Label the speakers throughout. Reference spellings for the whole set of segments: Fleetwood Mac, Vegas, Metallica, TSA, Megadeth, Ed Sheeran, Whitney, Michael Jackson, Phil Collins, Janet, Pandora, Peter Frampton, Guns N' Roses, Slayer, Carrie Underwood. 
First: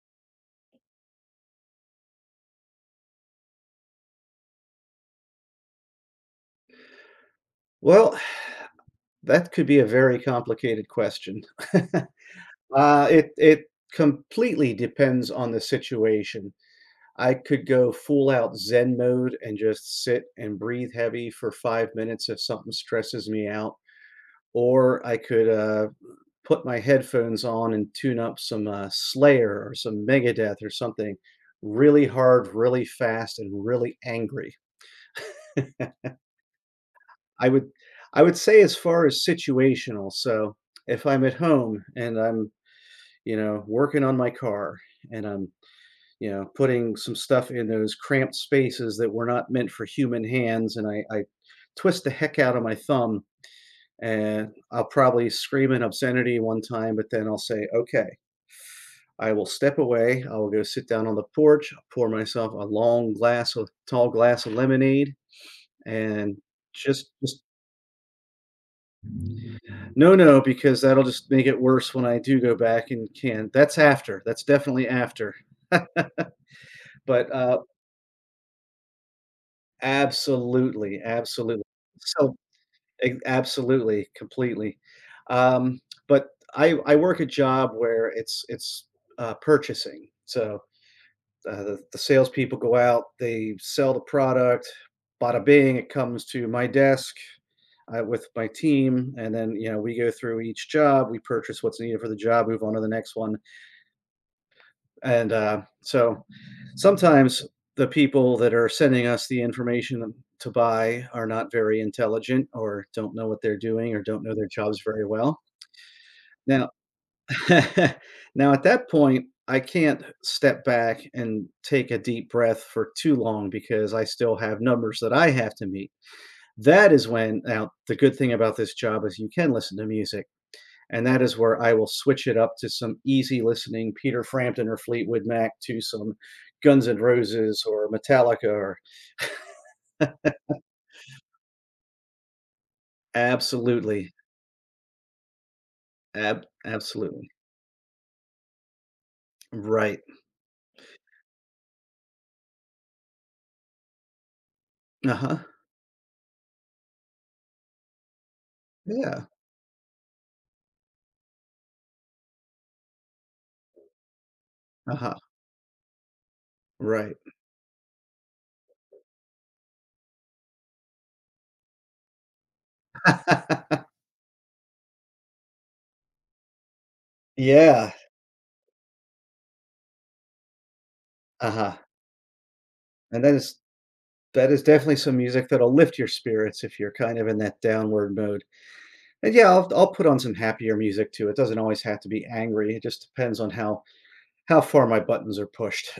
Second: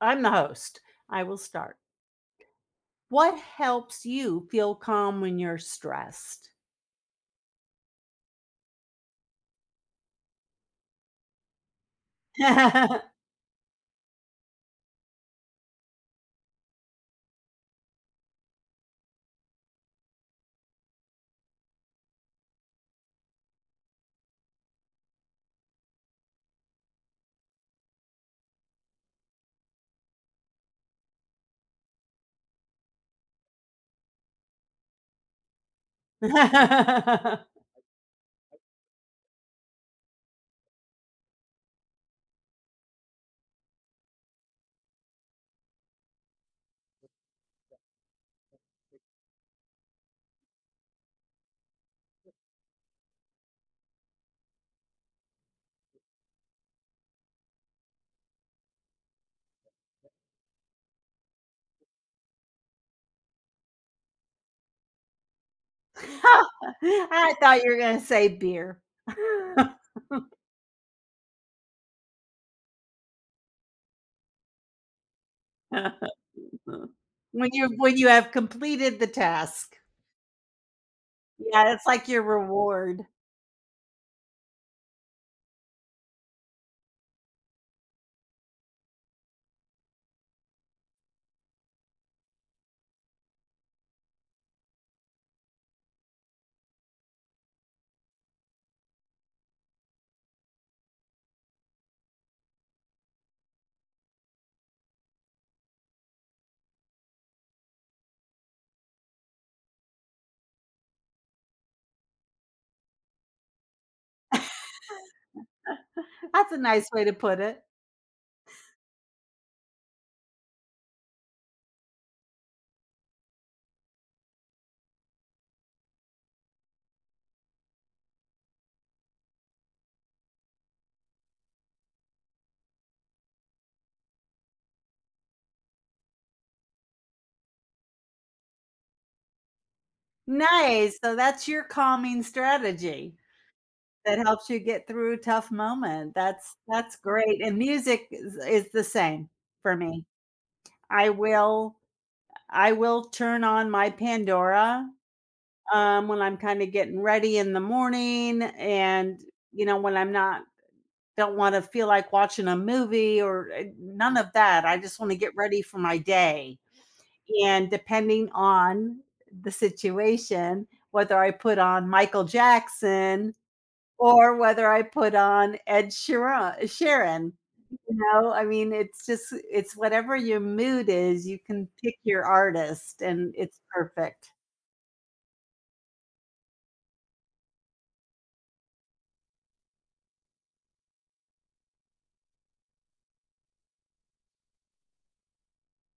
Speaker 1: I'm the host. I will start. What helps you feel calm when you're stressed?
Speaker 2: Well, that could be a very complicated question.
Speaker 1: I
Speaker 2: It completely depends on the situation. I could go full out Zen mode and just sit and breathe heavy for 5 minutes if something stresses me out, or I could, put my headphones on and tune up some, Slayer or some Megadeth or something really hard, really fast, and really angry. I would I would say, as far as situational, so if I'm at home and I'm, you know, working on my car and I'm, you know, putting some stuff in those cramped spaces that were not meant for human hands and I twist the heck out of my thumb and I'll probably scream an obscenity one time, but then I'll say, okay, I will step away. I will go sit down on the porch, pour myself a long glass of tall glass of lemonade and just.
Speaker 1: thought you were going to say beer.
Speaker 2: No, no, because that'll just make it worse when I do go back and can. That's after. That's definitely after.
Speaker 1: When
Speaker 2: But, uh,
Speaker 1: you when you have completed the task.
Speaker 2: Absolutely, absolutely.
Speaker 1: Yeah, it's like your
Speaker 2: So
Speaker 1: reward.
Speaker 2: e absolutely, completely. Um, but I work a job where it's purchasing. So, the salespeople go out, they sell the product, bada bing, it comes to my desk, with my team, and then, you know, we go through each job, we purchase what's needed for the job, move on to the next one. And so sometimes the people that are sending us the information to buy are not very intelligent or don't know what they're doing or don't know their jobs very well.
Speaker 1: That's a
Speaker 2: Now,
Speaker 1: nice way to put it.
Speaker 2: now at that point, I can't step back and take a deep breath for too long because I still have numbers that I have to meet. That is when, now, the good thing about this job is you can listen to music, and that is where I will switch it up to some easy listening Peter Frampton or Fleetwood Mac to some Guns N' Roses or Metallica or
Speaker 1: Nice. So that's your calming strategy
Speaker 2: absolutely,
Speaker 1: that helps you get through a tough moment. That's
Speaker 2: absolutely,
Speaker 1: great. And music is the same for
Speaker 2: right,
Speaker 1: me. I will I will turn on my Pandora,
Speaker 2: uh huh,
Speaker 1: um, when I'm kinda getting ready in the morning and,
Speaker 2: yeah,
Speaker 1: you know, when I'm not don't wanna feel like watching a movie or, eh, none of that. I
Speaker 2: uh
Speaker 1: just
Speaker 2: huh,
Speaker 1: wanna get ready for my day.
Speaker 2: right,
Speaker 1: And depending on the situation, whether I put on Michael Jackson or whether I put on Ed Sheeran,
Speaker 2: yeah,
Speaker 1: you know? I mean, it's just it's whatever your mood is, you
Speaker 2: uh
Speaker 1: can
Speaker 2: huh,
Speaker 1: pick your artist,
Speaker 2: and
Speaker 1: and
Speaker 2: that is
Speaker 1: it's perfect.
Speaker 2: that is definitely some music that'll lift your spirits if you're kind of in that downward mode. And yeah, I'll put on some happier music too. It doesn't always have to be angry. It just depends on how far my buttons are pushed.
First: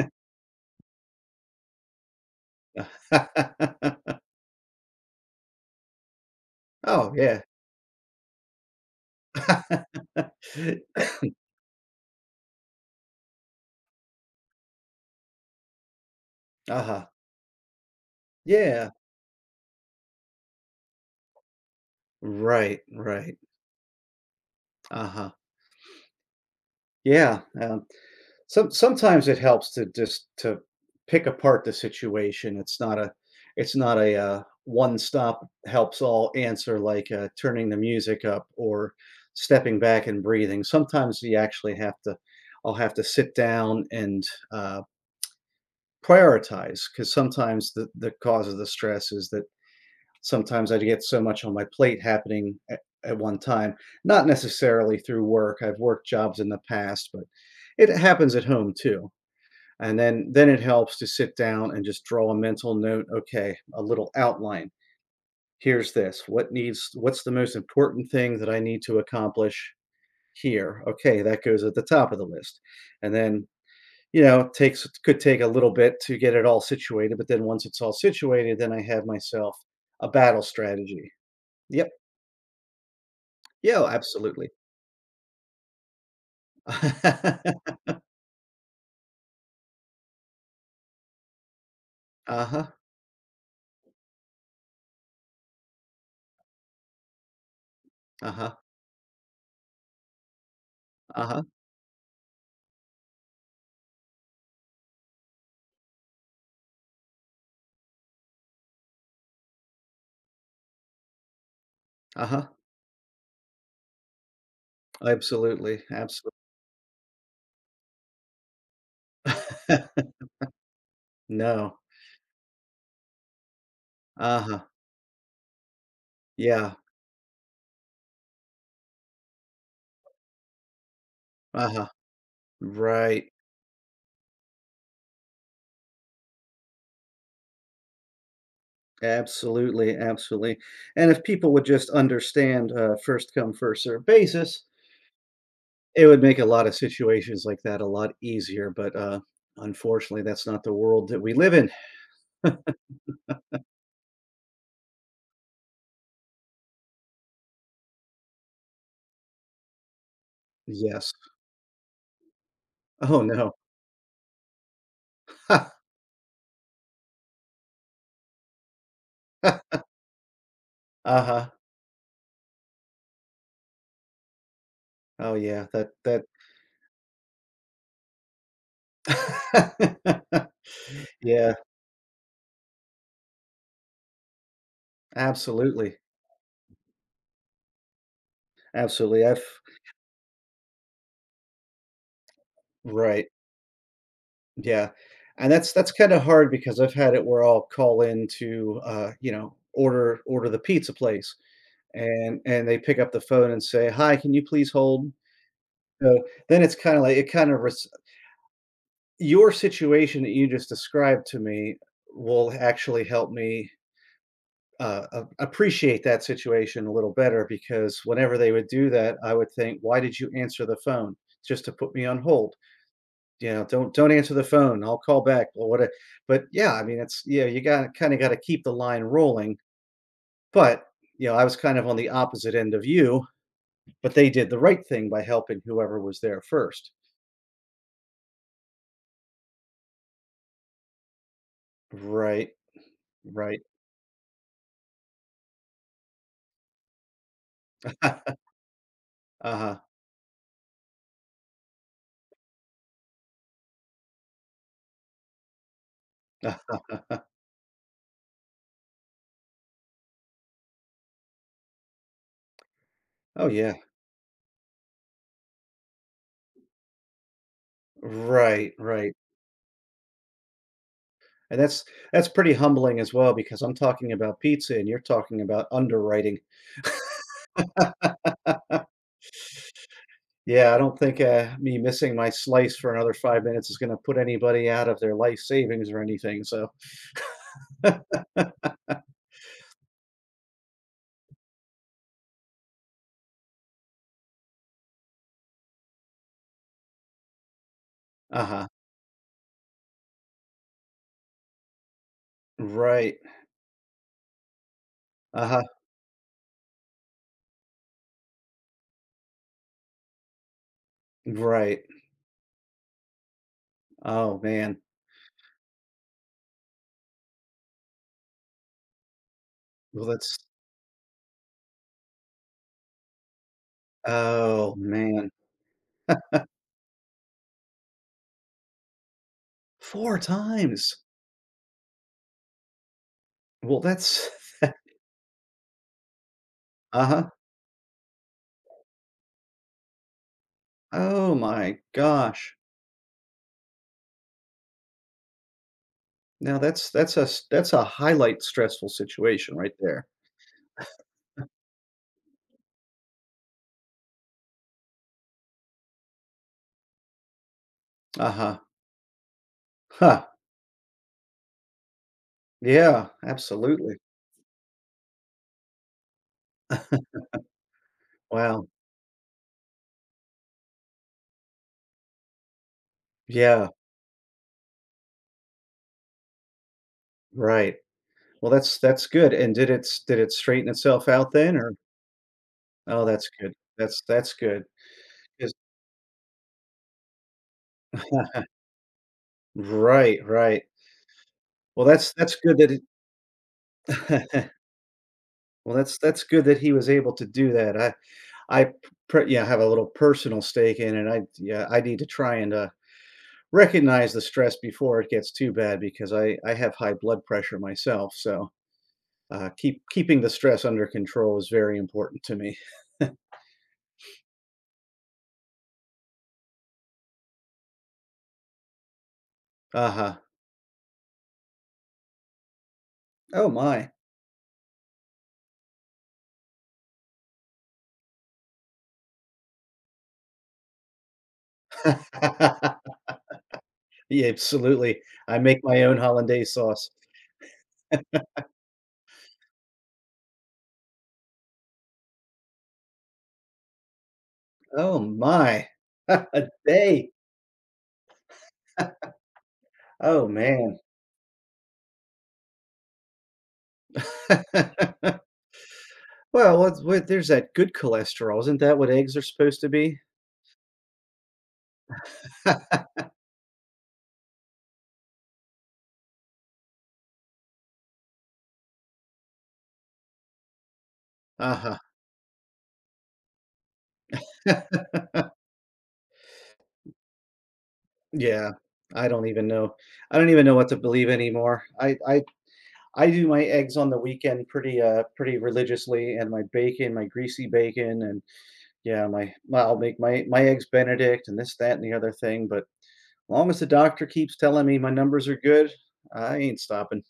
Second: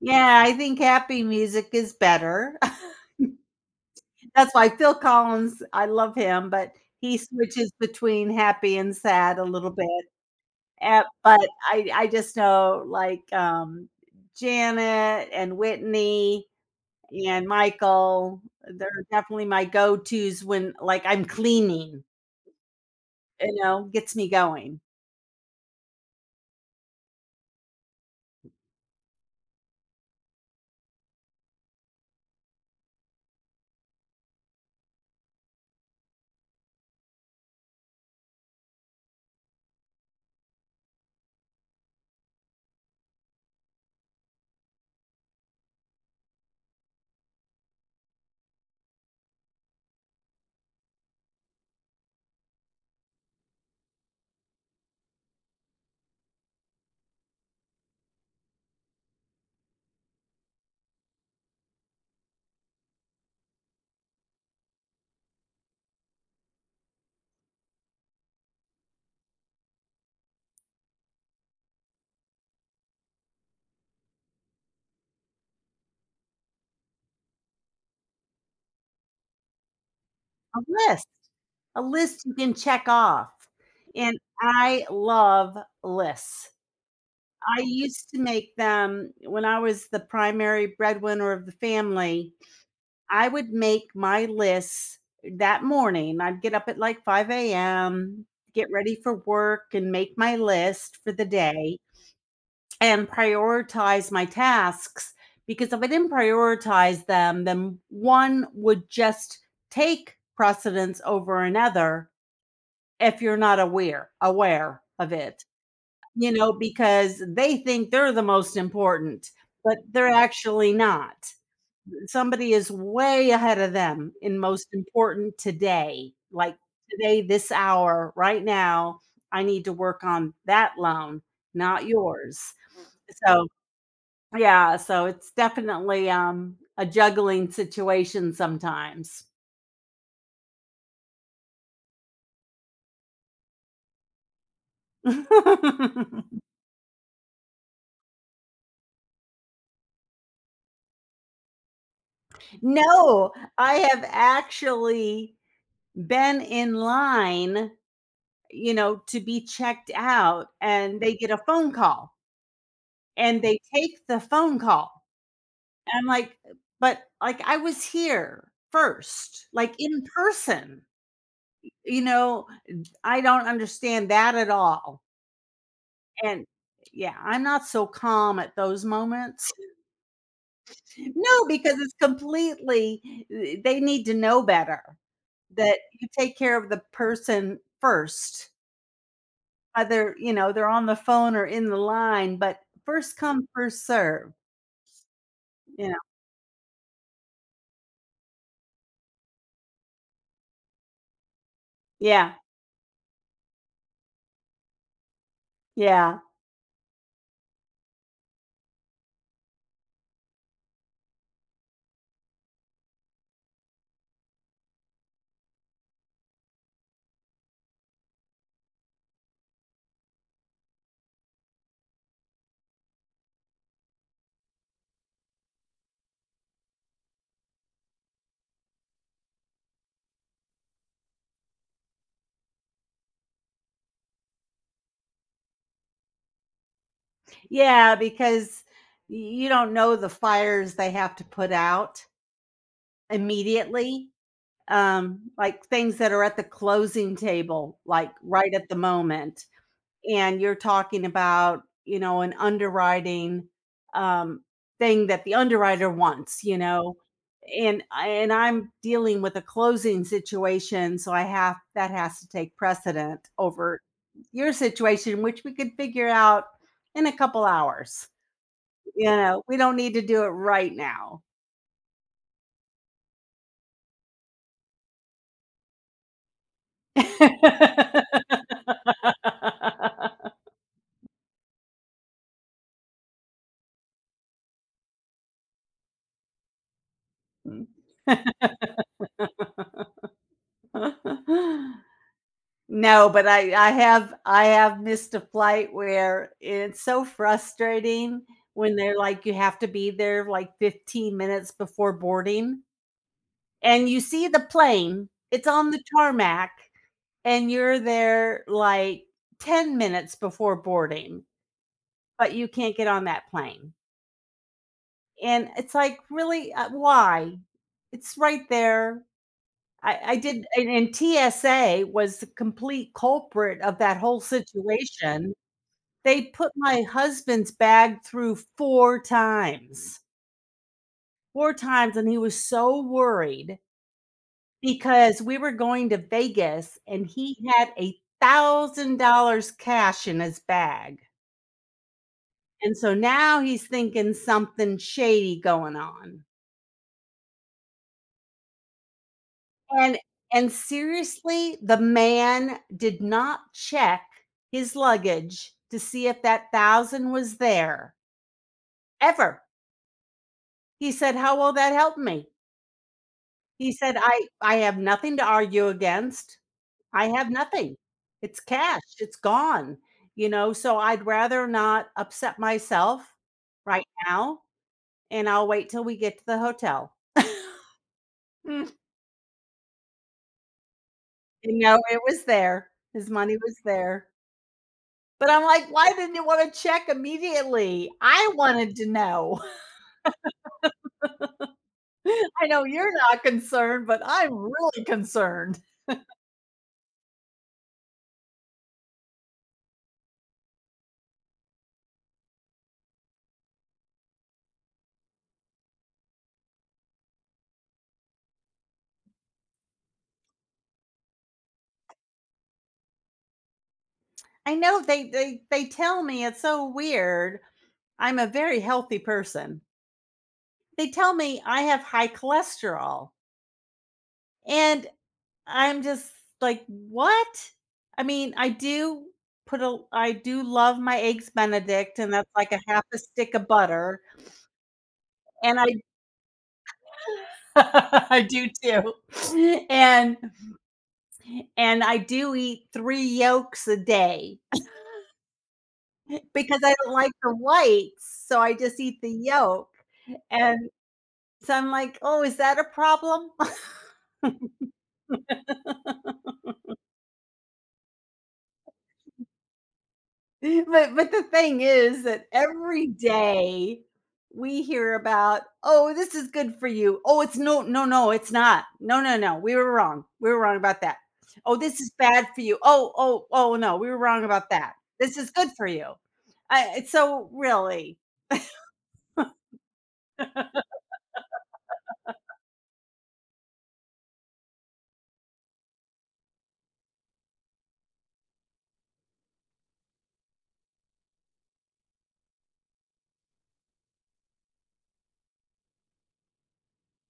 Speaker 1: Yeah, I think happy music is better. That's why Phil Collins, I love him, but
Speaker 2: Oh,
Speaker 1: he
Speaker 2: yeah.
Speaker 1: switches between happy and sad a little bit, eh, but I just know, like, Janet and Whitney,
Speaker 2: Uh-huh.
Speaker 1: and Michael, they're
Speaker 2: Yeah.
Speaker 1: definitely my go-tos when, like, I'm cleaning,
Speaker 2: Right, right.
Speaker 1: you know, gets me going.
Speaker 2: Uh-huh. Yeah, sometimes it helps to just to pick apart the situation. It's not a, one stop helps all answer, like, turning the music up or stepping back and breathing. Sometimes you actually have to I'll have to sit down and, uh, prioritize, because sometimes the cause of the stress is that sometimes I get so much on my plate happening at one time. Not necessarily through work. I've worked jobs in the past, but it happens at home too. And then it helps to sit down and just draw a mental note, okay, a little outline. Here's this. What's the most important thing that I need to accomplish here? Okay, that goes at the top of the list. And then, you know, it takes could take a little bit to get it all situated, but then once it's all situated, then I have myself a battle
Speaker 1: A list,
Speaker 2: strategy.
Speaker 1: a
Speaker 2: Yep.
Speaker 1: list you can check off,
Speaker 2: Yeah, oh,
Speaker 1: and
Speaker 2: absolutely.
Speaker 1: I love lists. I used to make them when I was the primary breadwinner of the family.
Speaker 2: Uh-huh,
Speaker 1: I would make my lists that morning. I'd get up at, like, 5 AM,
Speaker 2: uh-huh,
Speaker 1: get ready for work, and make my list for the
Speaker 2: uh-huh,
Speaker 1: day, and prioritize my tasks, because if I didn't prioritize them, then one would just take precedence over another
Speaker 2: uh-huh.
Speaker 1: if you're not aware of it.
Speaker 2: Absolutely,
Speaker 1: You
Speaker 2: absolutely.
Speaker 1: know, because they think they're the most important, but they're actually not.
Speaker 2: No.
Speaker 1: Somebody is way ahead of them in
Speaker 2: Uh-huh.
Speaker 1: most important today. Like
Speaker 2: Yeah.
Speaker 1: today, this hour, right now, I need to work on that loan, not
Speaker 2: Uh-huh.
Speaker 1: yours.
Speaker 2: Right.
Speaker 1: So yeah, so it's definitely, a juggling situation sometimes.
Speaker 2: Absolutely, absolutely. And if people would just understand, first come, first serve basis, it would make a lot of situations like that a lot easier, but, unfortunately, that's not the world that we live in.
Speaker 1: No, I have actually been in line, you know, to be checked out, and
Speaker 2: Yes.
Speaker 1: they get a phone call,
Speaker 2: Oh,
Speaker 1: and
Speaker 2: no.
Speaker 1: they take the phone call. And I'm like, "But, like, I was here first, like, in person."
Speaker 2: Uh-huh.
Speaker 1: You know, I don't understand that at all,
Speaker 2: Oh, yeah. That that
Speaker 1: and yeah, I'm not so calm at those moments. No,
Speaker 2: Yeah,
Speaker 1: because it's completely eh, they need to know better that
Speaker 2: absolutely.
Speaker 1: you take care of the person first.
Speaker 2: Absolutely, I've
Speaker 1: Either, you know, they're on the phone or in the line, but first
Speaker 2: right,
Speaker 1: come, first serve,
Speaker 2: yeah, and that's
Speaker 1: you
Speaker 2: that's
Speaker 1: know?
Speaker 2: kinda hard because I've had it where I'll call in to, you know, order the pizza place,
Speaker 1: Yeah,
Speaker 2: and they pick up the phone and say, "Hi, can you please hold?"
Speaker 1: yeah,
Speaker 2: So then it's kinda like it kind of res your situation that you just described to me will actually help me, a appreciate that situation a little better, because whenever they would do that, I would think, "Why did you answer the phone? Just to put me on hold." You know, Don't answer the phone. I'll call back," or what. But, yeah, I mean, it's, yeah, you got kinda gotta keep the line rolling, but, you know, I was kind of on the opposite end of you, but they did the right thing by helping whoever was there first.
Speaker 1: yeah, because y you don't know the fires they have to put out
Speaker 2: Right, right.
Speaker 1: immediately, like, things that are at the closing table, like, right at the moment,
Speaker 2: Uh-huh.
Speaker 1: and you're talking about, you know, an underwriting, um, thing that the underwriter wants,
Speaker 2: Uh,
Speaker 1: you know, and I'm dealing with a closing situation, so I have that has to take precedent
Speaker 2: oh, yeah.
Speaker 1: over your situation, which we could figure out in a couple hours.
Speaker 2: Right,
Speaker 1: You
Speaker 2: right,
Speaker 1: know, we don't need to do it right now.
Speaker 2: and that's pretty humbling as well because I'm talking about pizza and you're talking about underwriting. Yeah, I don't think, me missing my slice for another 5 minutes is gonna put anybody out of their life savings or anything, so.
Speaker 1: No, but I have I have missed a flight where it's so frustrating
Speaker 2: Uh-huh.
Speaker 1: when they're like, you have to be there like 15 minutes before boarding,
Speaker 2: Right.
Speaker 1: and you see the plane, it's
Speaker 2: Uh-huh.
Speaker 1: on the tarmac, and you're there like 10 minutes before boarding,
Speaker 2: Right.
Speaker 1: but you can't get on that plane.
Speaker 2: Oh, man.
Speaker 1: And it's like, really, why? It's right there. I,
Speaker 2: Well,
Speaker 1: I
Speaker 2: that's
Speaker 1: did, and TSA was the complete culprit of that whole
Speaker 2: Oh, man.
Speaker 1: situation. They put my husband's bag through 4 times,
Speaker 2: 4 times.
Speaker 1: 4 times, and he was so worried
Speaker 2: Well, that's
Speaker 1: because we were going to Vegas, and
Speaker 2: Uh-huh.
Speaker 1: he had $1,000 cash in his bag,
Speaker 2: Oh my gosh.
Speaker 1: and so now he's thinking something shady going on,
Speaker 2: Now that's a s that's a highlight stressful situation right
Speaker 1: and
Speaker 2: there.
Speaker 1: and seriously, the man did not check his luggage to see if that 1,000 was there,
Speaker 2: Uh-huh.
Speaker 1: ever.
Speaker 2: Huh.
Speaker 1: He said, "How will that help me?"
Speaker 2: Yeah,
Speaker 1: He
Speaker 2: absolutely.
Speaker 1: said, "I have nothing to argue against. I have nothing. It's
Speaker 2: Wow.
Speaker 1: cash, it's gone, you know, so I'd rather not upset myself
Speaker 2: Yeah,
Speaker 1: right now, and I'll wait till we get to the hotel."
Speaker 2: right. Well,
Speaker 1: Mm.
Speaker 2: that's good, and did it s did it straighten itself out then,
Speaker 1: You
Speaker 2: or.
Speaker 1: know, it was there.
Speaker 2: Oh,
Speaker 1: His
Speaker 2: that's
Speaker 1: money
Speaker 2: good.
Speaker 1: was there.
Speaker 2: That's good.
Speaker 1: But I'm
Speaker 2: 'Cause
Speaker 1: like, "Why didn't you wanna check immediately? I wanted to know."
Speaker 2: right, right. Well, that's
Speaker 1: I
Speaker 2: good
Speaker 1: know
Speaker 2: that
Speaker 1: you're not concerned, but I'm
Speaker 2: it
Speaker 1: really concerned.
Speaker 2: well, that's good that he was able to do that. I, per Yeah, have a little personal stake in it. I, yeah, I need to try and, recognize the stress before it gets too bad because I have high blood pressure myself, so, keeping the stress under control is very important to me.
Speaker 1: I know they tell me it's so weird. I'm a very healthy person.
Speaker 2: Uh-huh.
Speaker 1: They tell me I have high cholesterol.
Speaker 2: Oh my.
Speaker 1: And I'm just like, what? I mean, I do put a I do love my eggs benedict and that's like a half a stick of butter
Speaker 2: Yeah, absolutely. I make
Speaker 1: and I
Speaker 2: my own hollandaise sauce.
Speaker 1: I do too. And and I do eat 3 yolks a day
Speaker 2: Oh my. A
Speaker 1: because I don't
Speaker 2: day.
Speaker 1: like the whites, so I just eat the yolk.
Speaker 2: Oh,
Speaker 1: And
Speaker 2: man.
Speaker 1: so I'm like, "Oh, is that a problem?"
Speaker 2: Well, what, there's that good cholesterol. Isn't that what eggs are supposed to be?
Speaker 1: But the thing is that every day we hear about, "Oh, this is good for you. Oh, it's no no, no, it's not. No, no, no, we were wrong. We were wrong about that. Oh,
Speaker 2: Uh-huh.
Speaker 1: this is bad for you. Oh, oh, oh, no, we were wrong about that. This is good for you." I it's so really.
Speaker 2: Yeah. I don't even know. I don't even know what to believe anymore. I do my eggs on the weekend pretty, pretty religiously, and my bacon, my greasy bacon, and, yeah, my I'll make my eggs Benedict and this, that, and the other thing, but long as the doctor keeps telling me my numbers are good, I ain't stopping.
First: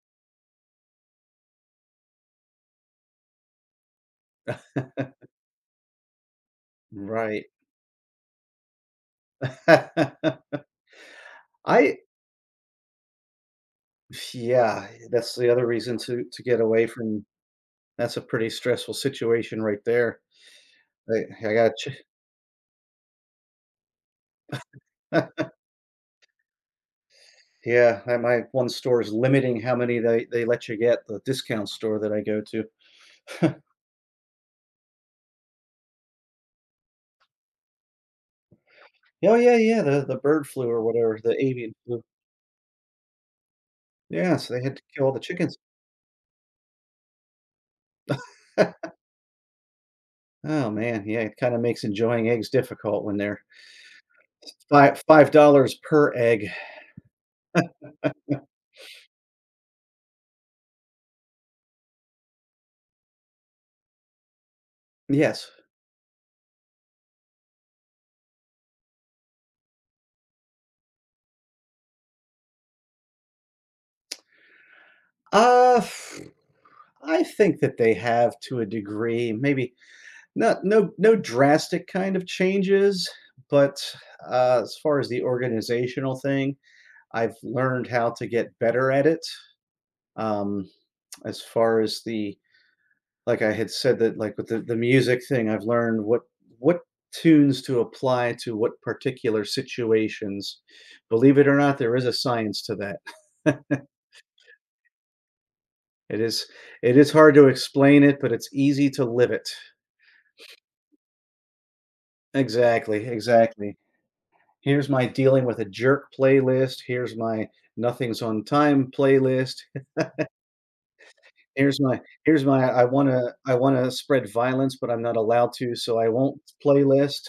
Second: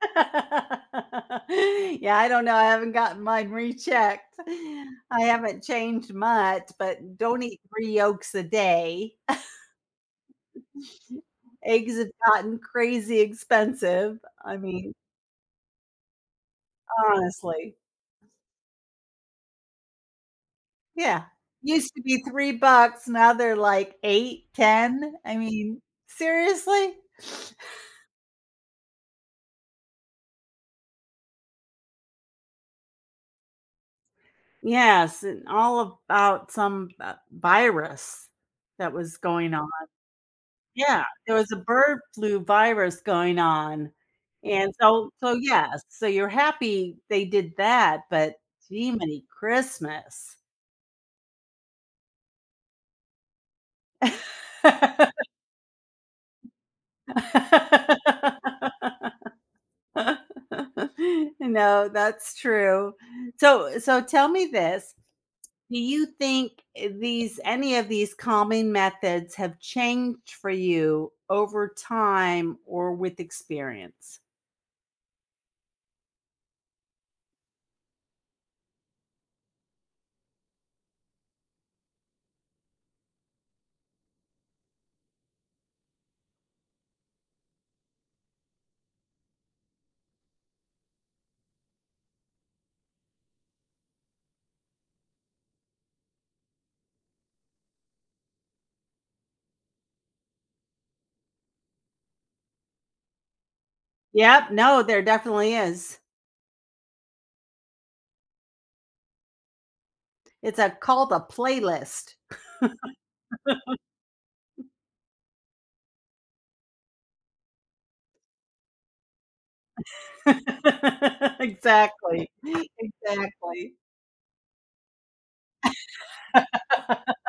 Speaker 1: Yeah, I don't know. I haven't gotten mine rechecked. I haven't changed much, but don't
Speaker 2: Right.
Speaker 1: eat 3 yolks a day.
Speaker 2: I
Speaker 1: Eggs have gotten crazy expensive. I
Speaker 2: yeah,
Speaker 1: mean,
Speaker 2: that's the other reason to get away from.
Speaker 1: honestly.
Speaker 2: That's a pretty stressful situation right there. I
Speaker 1: Yeah.
Speaker 2: I got you.
Speaker 1: Used to be 3 bucks, now they're like 8, 10. I mean, seriously?
Speaker 2: Yeah, that my one store is limiting how many they let you get, the discount store that I go to.
Speaker 1: Yes, and all about some virus that was
Speaker 2: Oh,
Speaker 1: going
Speaker 2: yeah,
Speaker 1: on.
Speaker 2: yeah, the bird flu or
Speaker 1: Yeah,
Speaker 2: whatever, the
Speaker 1: there was a
Speaker 2: avian
Speaker 1: bird
Speaker 2: flu.
Speaker 1: flu virus going on.
Speaker 2: Yeah, so they
Speaker 1: And
Speaker 2: had to kill
Speaker 1: so
Speaker 2: all the
Speaker 1: so,
Speaker 2: chickens.
Speaker 1: yes, so you're happy they did that, but gee many Christmas.
Speaker 2: Oh, man, yeah, it kinda makes enjoying eggs difficult when they're five $5 per egg.
Speaker 1: No, that's true. So tell me this,
Speaker 2: Yes.
Speaker 1: do you think eh, these any of these calming methods have changed for you over time or with experience?
Speaker 2: Uh, f- I think that they have to a degree, maybe. Not No no drastic kind of changes, but, as far as the organizational thing, I've learned how to get better at it. Um, as far as the, like, I had said that, like, with the music thing, I've learned what tunes to apply to what particular situations. Believe it or not, there is a science to that.
Speaker 1: Yep, no, there definitely is.
Speaker 2: It is it is hard to explain it, but it's easy to live it.
Speaker 1: It's a called a playlist.
Speaker 2: Exactly, exactly. Here's my dealing with a jerk playlist. Here's my nothing's on time playlist. Here's my
Speaker 1: Exactly,
Speaker 2: Here's my I
Speaker 1: exactly.
Speaker 2: wanna spread violence, but I'm not allowed to, so I won't playlist.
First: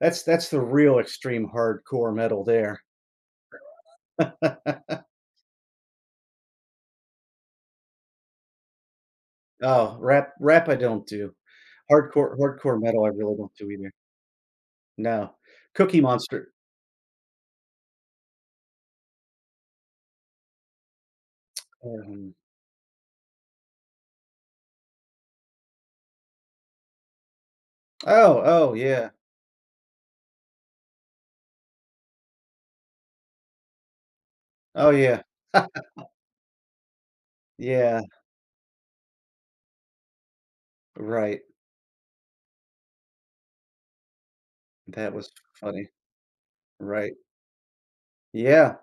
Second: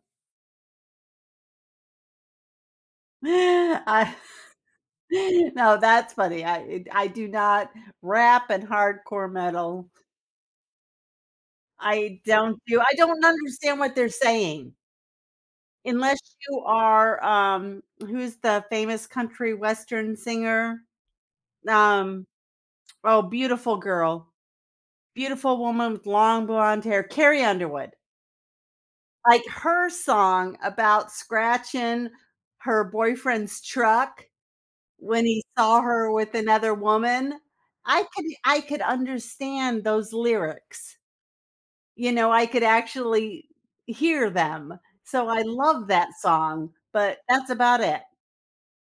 Speaker 2: That's the real extreme hardcore metal there.
Speaker 1: I no, that's funny. I do not rap and hardcore metal
Speaker 2: Oh, rap I don't do.
Speaker 1: I don't do
Speaker 2: Hardcore
Speaker 1: I
Speaker 2: metal I
Speaker 1: don't
Speaker 2: really don't do
Speaker 1: understand
Speaker 2: either.
Speaker 1: what they're saying,
Speaker 2: No. Cookie
Speaker 1: unless
Speaker 2: Monster.
Speaker 1: you are, who's the famous country western singer? Um,
Speaker 2: um,
Speaker 1: oh, beautiful girl, beautiful woman with long blonde hair, Carrie Underwood.
Speaker 2: oh, oh, yeah.
Speaker 1: Like, her song about scratching her boyfriend's truck
Speaker 2: Oh, yeah.
Speaker 1: when he saw her with another woman,
Speaker 2: Yeah,
Speaker 1: I could understand those lyrics.
Speaker 2: right.
Speaker 1: You know, I could actually hear them.
Speaker 2: That
Speaker 1: So
Speaker 2: was
Speaker 1: I
Speaker 2: funny.
Speaker 1: love that song,
Speaker 2: Right.
Speaker 1: but that's about it.
Speaker 2: Yeah.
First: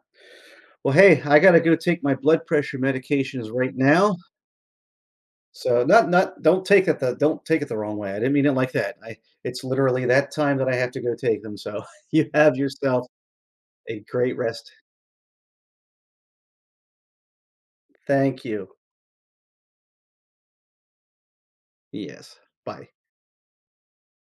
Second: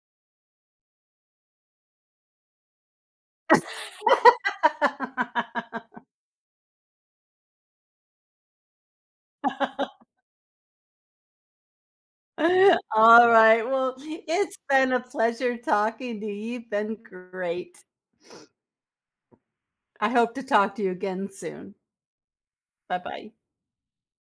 Speaker 2: Well, hey, I gotta go take my blood pressure medications right now. So not not don't take it the wrong way. I didn't mean it like that. I, it's literally that time that I have to go take them. So you have yourself
Speaker 1: All right. Well,
Speaker 2: a great
Speaker 1: it's
Speaker 2: rest.
Speaker 1: been a pleasure talking to you. You've been great.
Speaker 2: Thank you.
Speaker 1: I hope to talk to you again soon.
Speaker 2: Yes. Bye.
Speaker 1: Bye-bye.